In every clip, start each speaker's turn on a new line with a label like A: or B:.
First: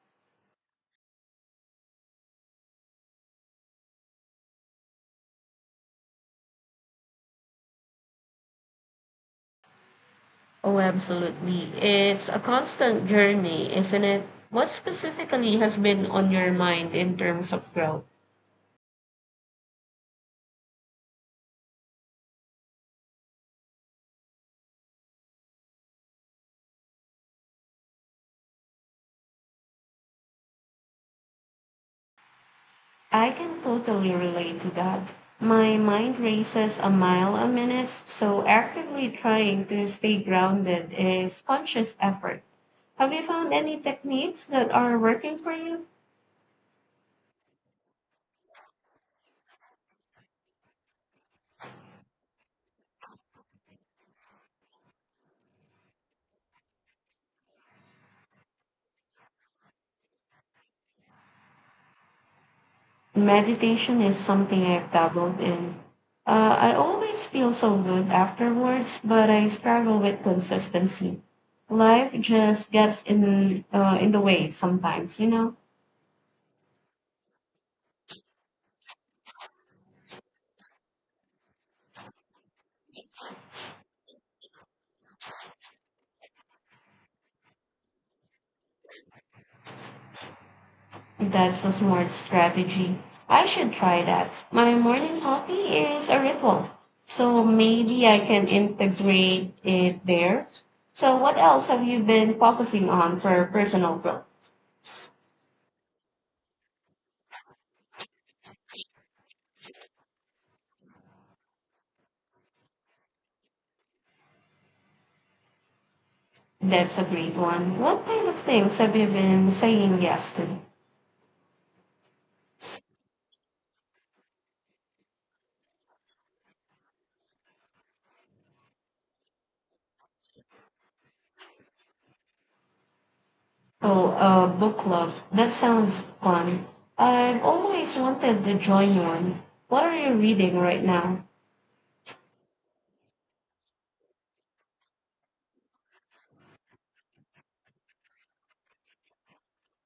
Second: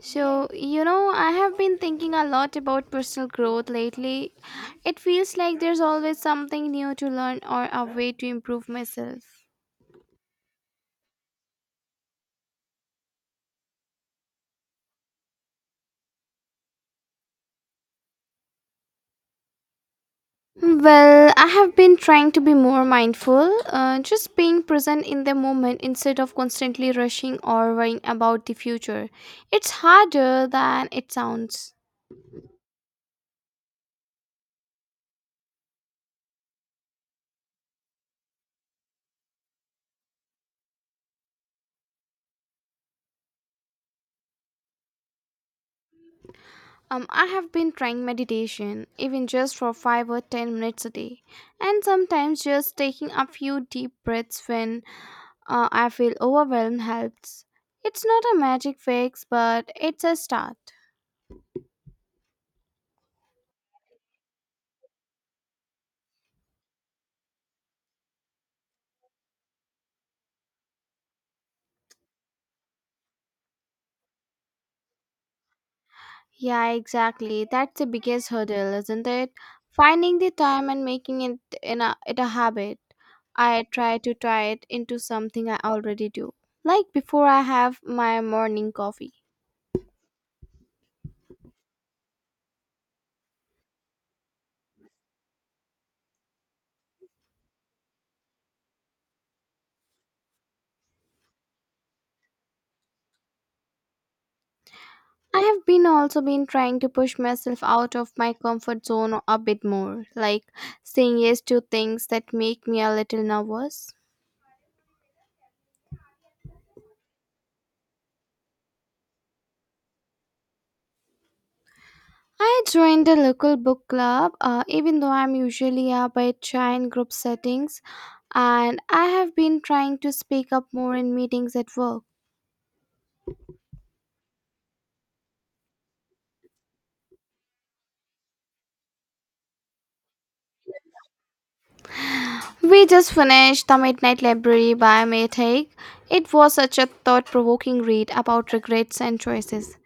A: So, you know, I have been thinking a lot about personal growth lately. It feels like there's always something new to learn or a way to improve myself.
B: Oh, absolutely. It's a constant journey, isn't it? What specifically has been on your mind in terms of growth?
A: Well, I have been trying to be more mindful, just being present in the moment instead of constantly rushing or worrying about the future. It's harder than it sounds.
B: I can totally relate to that. My mind races a mile a minute, so actively trying to stay grounded is conscious effort. Have you found any techniques that are working for you?
A: I have been trying meditation, even just for 5 or 10 minutes a day, and sometimes just taking a few deep breaths when I feel overwhelm helps. It's not a magic fix, but it's a start.
B: Meditation is something I've dabbled in. I always feel so good afterwards, but I struggle with consistency. Life just gets in in the way sometimes.
A: Yeah, exactly. That's the biggest hurdle, isn't it? Finding the time and making it a habit. I try to tie it into something I already do, like before I have my morning coffee.
B: That's a smart strategy. I should try that. My morning coffee is a ritual, so maybe I can integrate it there. So, what else have you been focusing on for personal growth?
A: I have been also been trying to push myself out of my comfort zone a bit more, like saying yes to things that make me a little nervous.
B: That's a great one. What kind of things have you been saying yes to?
A: I joined a local book club, even though I'm usually a bit shy in group settings, and I have been trying to speak up more in meetings at work.
B: Oh, book club. That sounds fun. I've always wanted to join one. What are you reading right now?
A: We just finished The Midnight Library by May Haig. It was such a thought provoking read about regrets and choices.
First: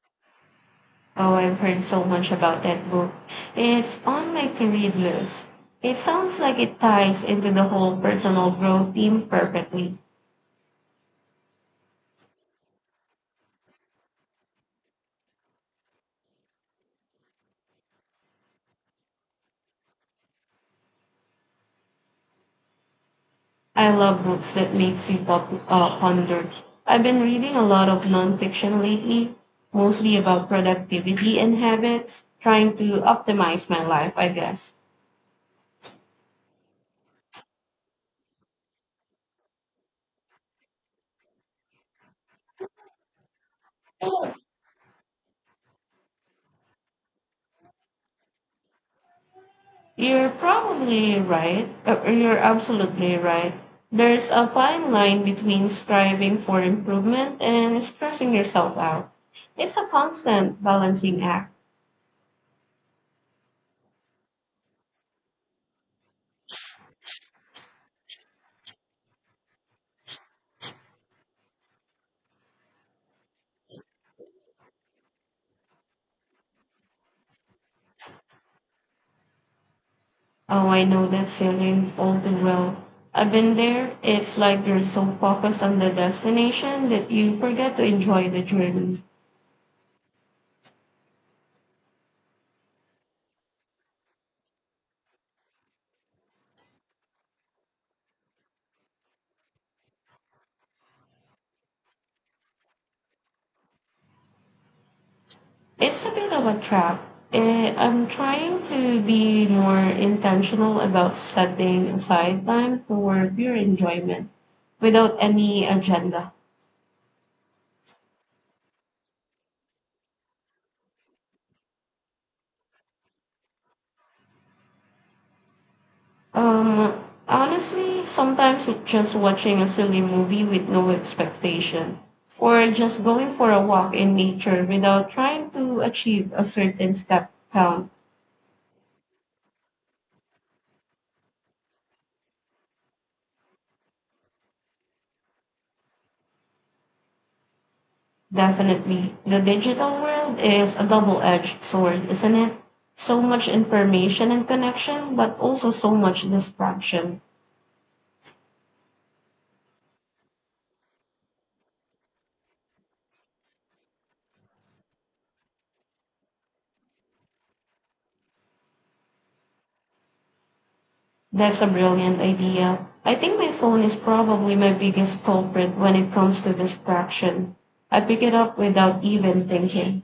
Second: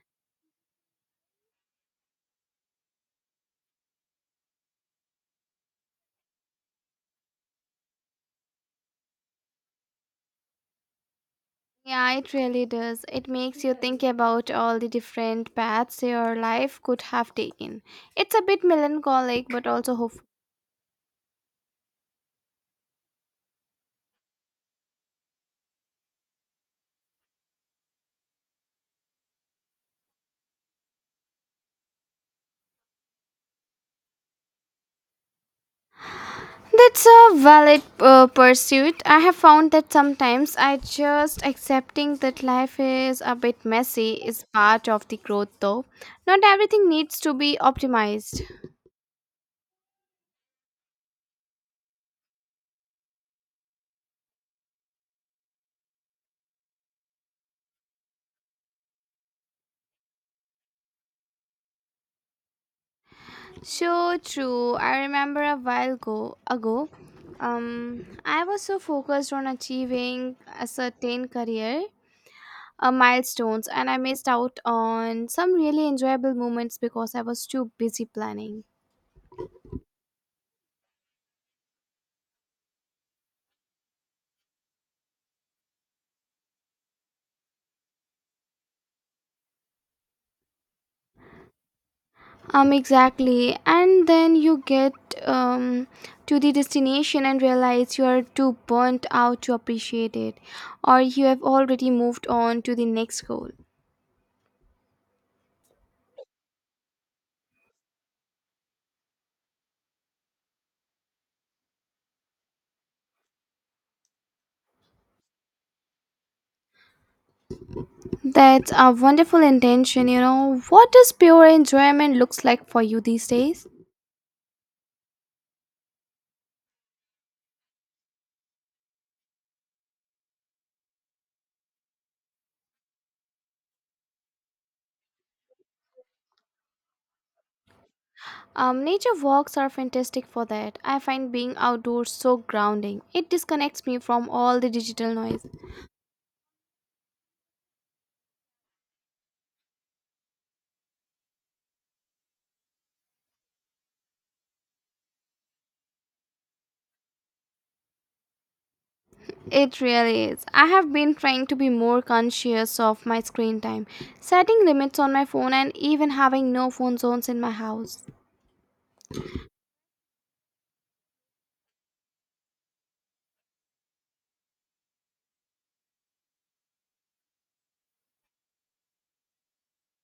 B: Oh, I've heard so much about that book. It's on my to read list. It sounds like it ties into the whole personal growth theme perfectly.
A: Yeah, it really does. It makes you think about all the different paths your life could have taken. It's a bit melancholic but also hopeful.
B: I love books that makes you ponder. I've been reading a lot of nonfiction lately, mostly about productivity and habits, trying to optimize my life, I guess.
A: That's a valid pursuit. I have found that sometimes I just accepting that life is a bit messy is part of the growth, though. Not everything needs to be optimized.
B: You're probably right. You're absolutely right. There's a fine line between striving for improvement and stressing yourself out. It's a constant balancing act.
A: So true. I remember ago, I was so focused on achieving a certain career milestones, and I missed out on some really enjoyable moments because I was too busy planning.
B: Oh, I know that feeling all too well. I've been there. It's like you're so focused on the destination that you forget to enjoy the journey.
A: Exactly. And then you get um, to the destination and realize you are too burnt out to appreciate it, or you have already moved on to the next goal.
B: It's a bit of a trap. I'm trying to be more intentional about setting aside time for pure enjoyment without any agenda.
A: That's a wonderful intention, you know. What does pure enjoyment looks like for you these days?
B: Honestly, sometimes it's just watching a silly movie with no expectation, or just going for a walk in nature without trying to achieve a certain step count.
A: Nature walks are fantastic for that. I find being outdoors so grounding. It disconnects me from all the digital noise.
B: Definitely, the digital world is a double-edged sword, isn't it? So much information and connection, but also so much distraction.
A: It really is. I have been trying to be more conscious of my screen time, setting limits on my phone, and even having no phone zones in my house.
B: That's a brilliant idea. I think my phone is probably my biggest culprit when it comes to distraction. I pick it up without even thinking.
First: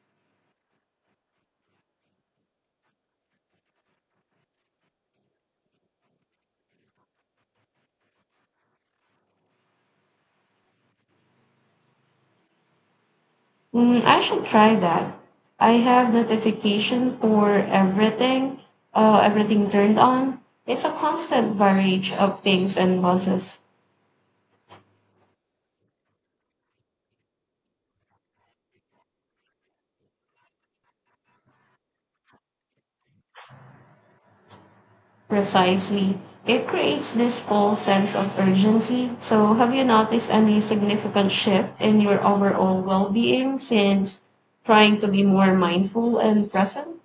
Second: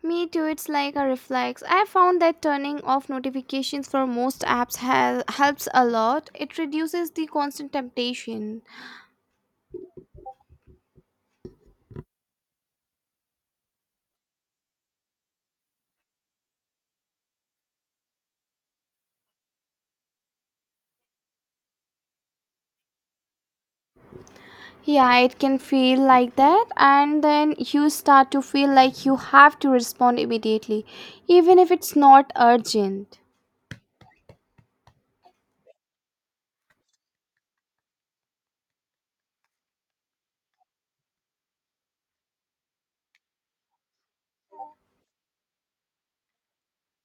A: Me too, it's like a reflex. I have found that turning off notifications for most apps helps a lot. It reduces the constant temptation.
B: Mm, I should try that. I have notification for everything turned on. It's a constant barrage of pings and buzzes.
A: Yeah, it can feel like that, and then you start to feel like you have to respond immediately, even if it's not urgent.
B: Precisely. It creates this false sense of urgency. So have you noticed any significant shift in your overall well-being since trying to be more mindful and present?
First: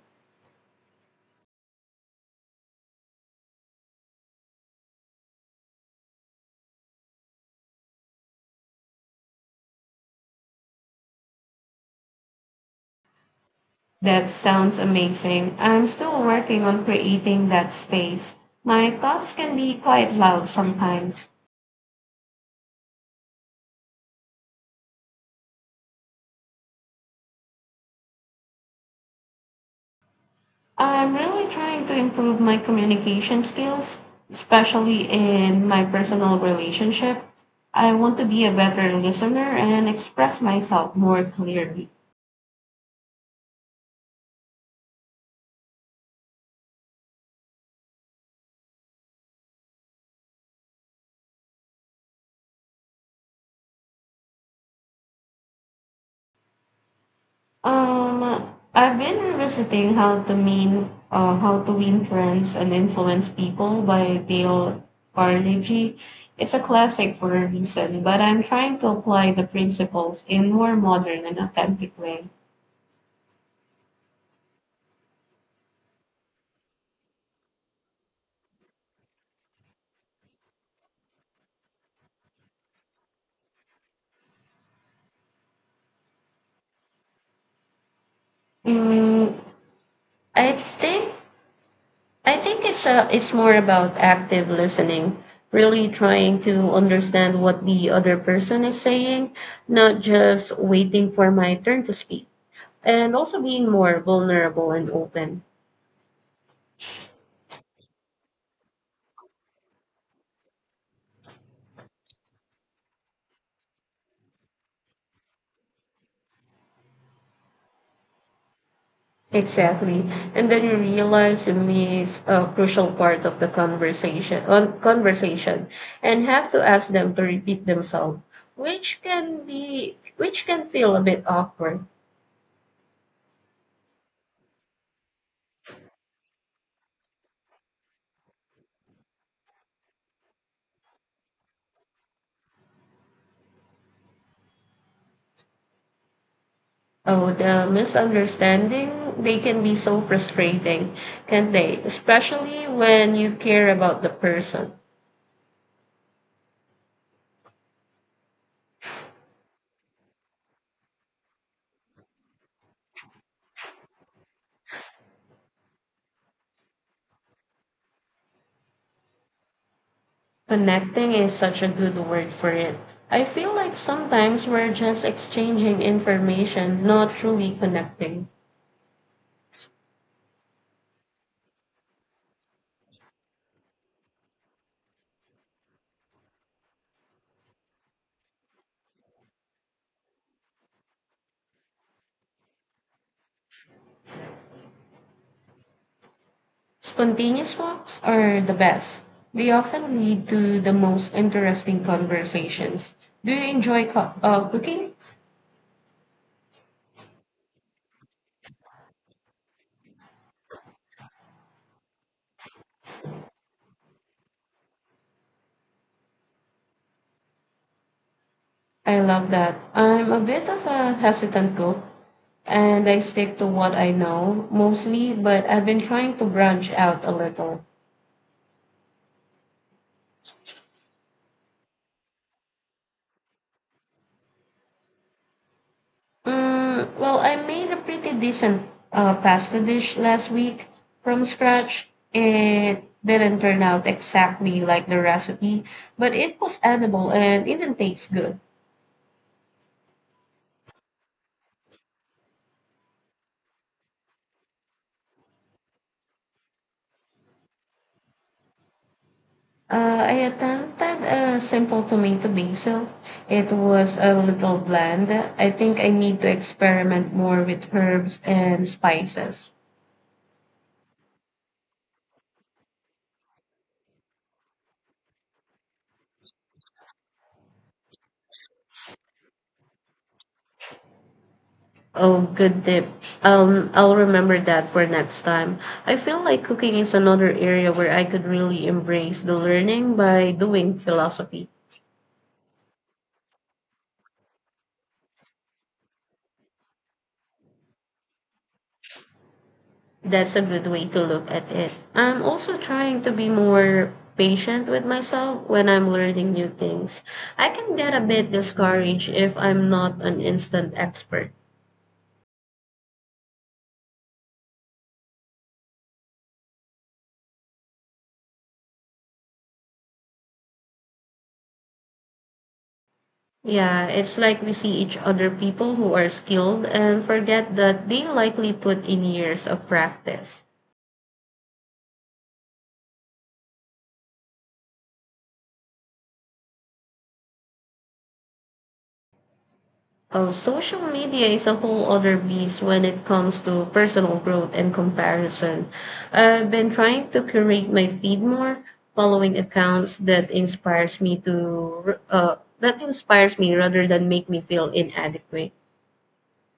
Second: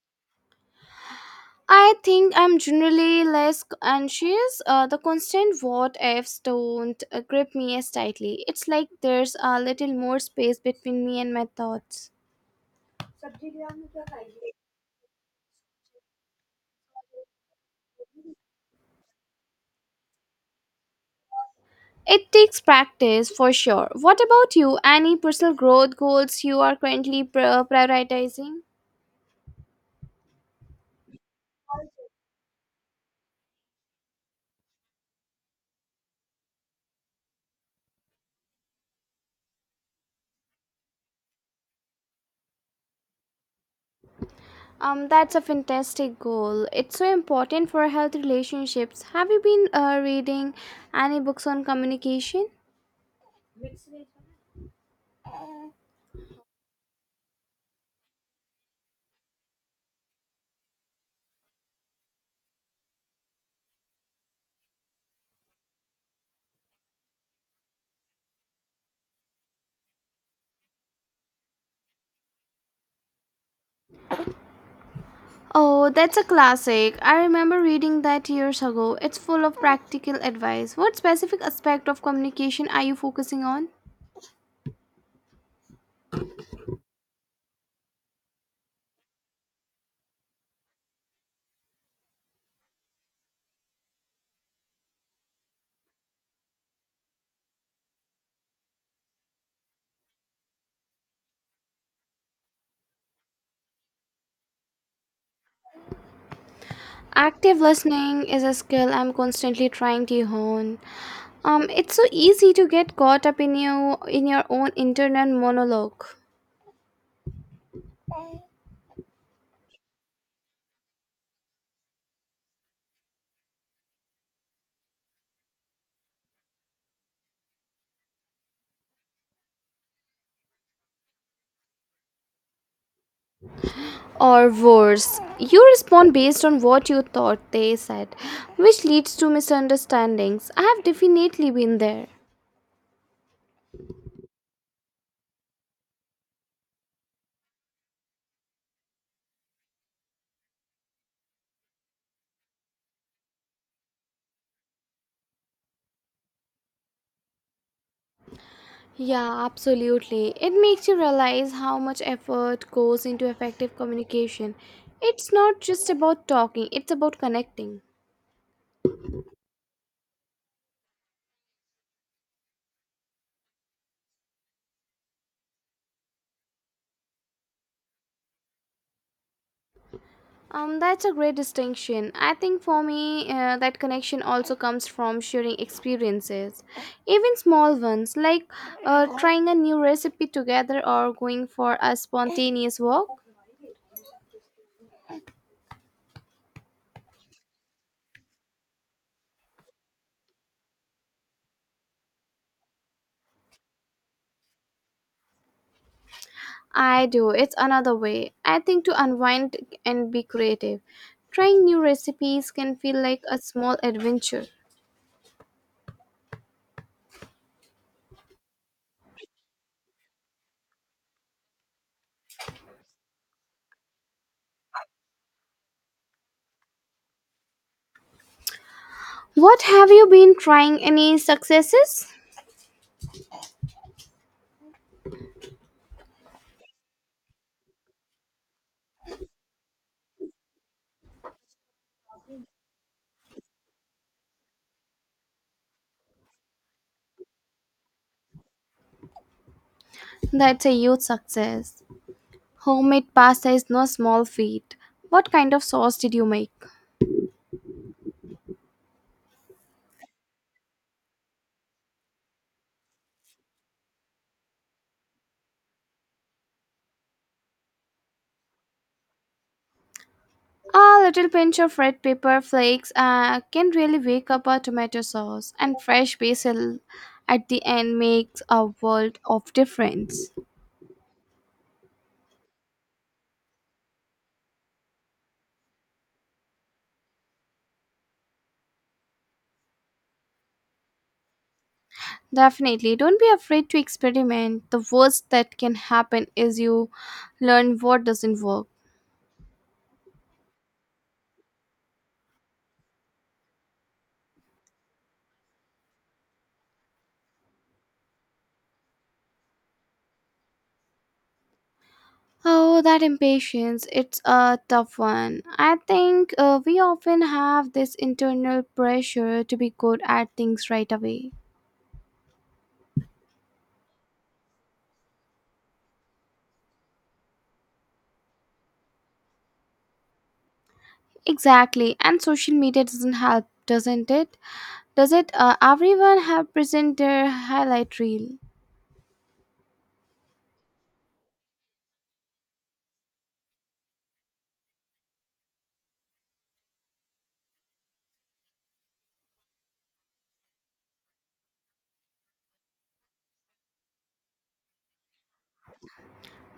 A: I think I'm generally less anxious. The constant what ifs don't grip me as tightly. It's like there's a little more space between me and my thoughts.
B: That sounds amazing. I'm still working on creating that space. My thoughts can be quite loud sometimes.
A: It takes practice for sure. What about you? Any personal growth goals you are currently prioritizing?
B: I'm really trying to improve my communication skills, especially in my personal relationship. I want to be a better listener and express myself more clearly.
A: That's a fantastic goal. It's so important for healthy relationships. Have you been reading any books on communication?
B: I've been revisiting how to win friends and influence people by Dale Carnegie. It's a classic for a reason, but I'm trying to apply the principles in more modern and authentic way.
A: Oh, that's a classic. I remember reading that years ago. It's full of practical advice. What specific aspect of communication are you focusing on?
B: Mm, I think I think it's it's more about active listening, really trying to understand what the other person is saying, not just waiting for my turn to speak, and also being more vulnerable and open.
A: Active listening is a skill I'm constantly trying to hone. It's so easy to get caught up in you in your own internal monologue.
B: Exactly, and then you realize it is a crucial part of the conversation. On conversation, and have to ask them to repeat themselves, which can be which can feel a bit awkward.
A: Or worse, you respond based on what you thought they said, which leads to misunderstandings. I have definitely been there.
B: Oh, the misunderstanding, they can be so frustrating, can't they? Especially when you care about the person.
A: Yeah, absolutely. It makes you realize how much effort goes into effective communication. It's not just about talking, it's about connecting.
B: Connecting is such a good word for it. I feel like sometimes we're just exchanging information, not truly connecting.
A: That's a great distinction. I think for me, that connection also comes from sharing experiences, even small ones like trying a new recipe together or going for a spontaneous walk.
B: Spontaneous walks are the best. They often lead to the most interesting conversations. Do you enjoy cooking?
A: I do. It's another way, I think, to unwind and be creative. Trying new recipes can feel like a small adventure.
B: I love that. I'm a bit of a hesitant cook and I stick to what I know mostly, but I've been trying to branch out a little.
A: What have you been trying? Any successes?
B: Mm, well, I made a pretty decent pasta dish last week from scratch. It didn't turn out exactly like the recipe, but it was edible and even tastes good.
A: That's a huge success. Homemade pasta is no small feat. What kind of sauce did you make?
B: I attempted a simple tomato basil. It was a little bland. I think I need to experiment more with herbs and spices.
A: A little pinch of red pepper flakes can really wake up a tomato sauce, and fresh basil at the end makes a world of difference.
B: Oh, good tip. I'll remember that for next time. I feel like cooking is another area where I could really embrace the learning by doing philosophy.
A: Definitely. Don't be afraid to experiment. The worst that can happen is you learn what doesn't work.
B: That's a good way to look at it. I'm also trying to be more patient with myself when I'm learning new things. I can get a bit discouraged if I'm not an instant expert.
A: Oh, that impatience. It's a tough one. I think we often have this internal pressure to be good at things right away.
B: Yeah, it's like we see each other people who are skilled and forget that they likely put in years of practice.
A: Exactly. And social media doesn't help, doesn't it? Does it? Everyone have present their highlight reel.
B: Oh, social media is a whole other beast when it comes to personal growth and comparison. I've been trying to curate my feed more, following accounts that inspires me rather than make me feel inadequate.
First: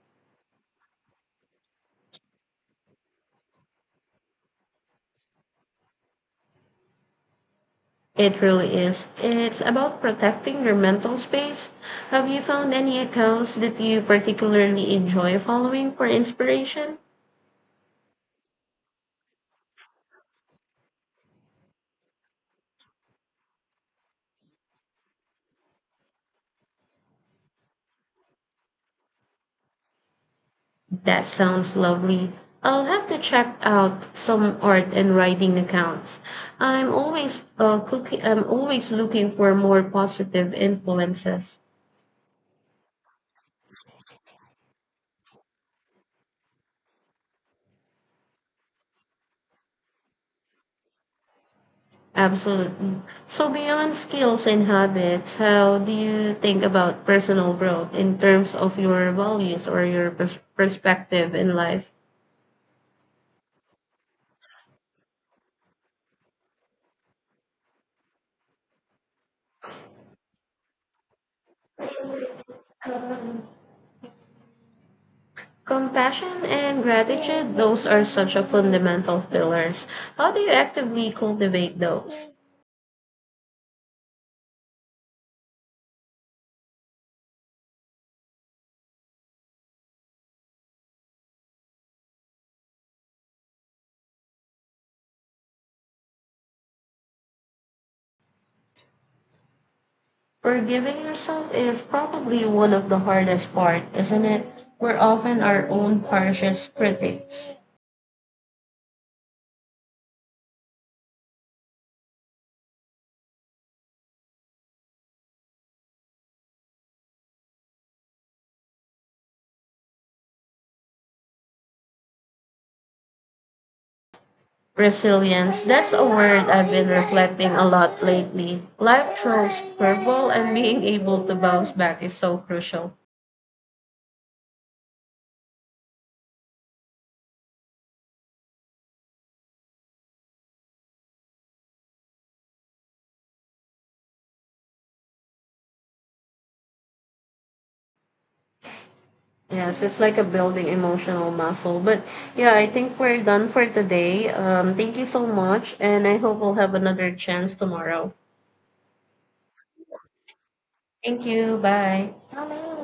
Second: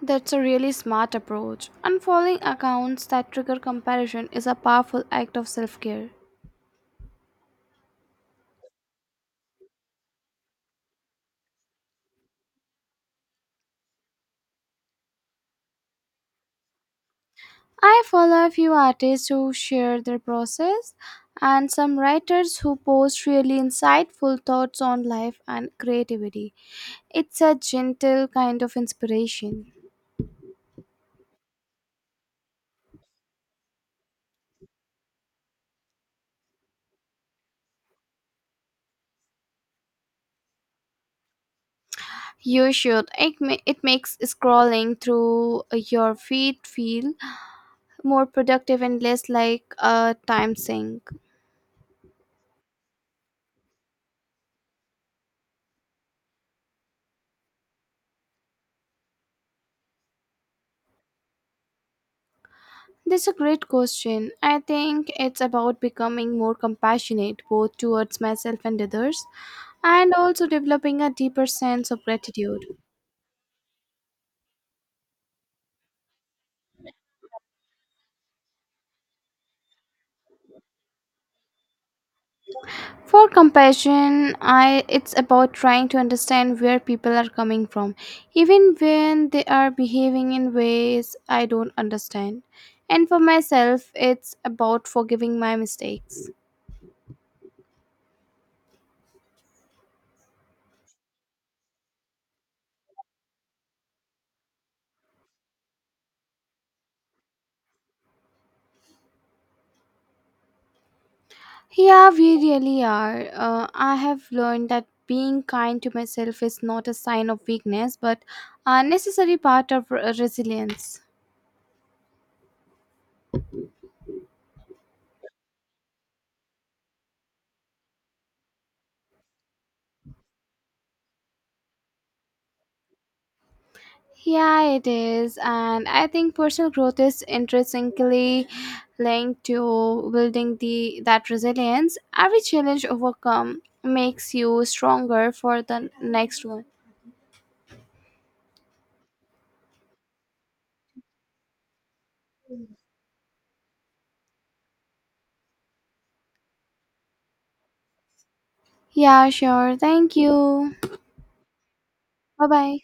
A: That's a really smart approach. Unfollowing accounts that trigger comparison is a powerful act of self care.
B: It really is. It's about protecting your mental space. Have you found any accounts that you particularly enjoy following for inspiration?
A: I follow a few artists who share their process and some writers who post really insightful thoughts on life and creativity. It's a gentle kind of inspiration.
B: That sounds lovely. I'll have to check out some art and writing accounts. I'm always I'm always looking for more positive influences.
A: You should. It makes scrolling through your feed feel more productive and less like a time sink.
B: Absolutely. So beyond skills and habits, how do you think about personal growth in terms of your values or your perspective in life?
A: That's a great question. I think it's about becoming more compassionate both towards myself and others and also developing a deeper sense of gratitude.
B: Compassion and gratitude, those are such a fundamental pillars. How do you actively cultivate those?
A: For compassion, I it's about trying to understand where people are coming from, even when they are behaving in ways I don't understand. And for myself, it's about forgiving my mistakes.
B: Forgiving yourself is probably one of the hardest part, isn't it? We're often our own harshest critics.
A: Yeah, we really are. I have learned that being kind to myself is not a sign of weakness, but a necessary part of resilience.
B: Resilience, that's a word I've been reflecting a lot lately. Life throws curveball and being able to bounce back is so crucial.
A: Yeah, it is. And I think personal growth is intrinsically linked to building the that resilience. Every challenge overcome makes you stronger for the next one.
B: Yes, it's like a building emotional muscle. But yeah, I think we're done for today. Thank you so much, and I hope we'll have another chance tomorrow.
A: Yeah, sure. Thank you.
B: Thank you. Bye.
A: Bye bye.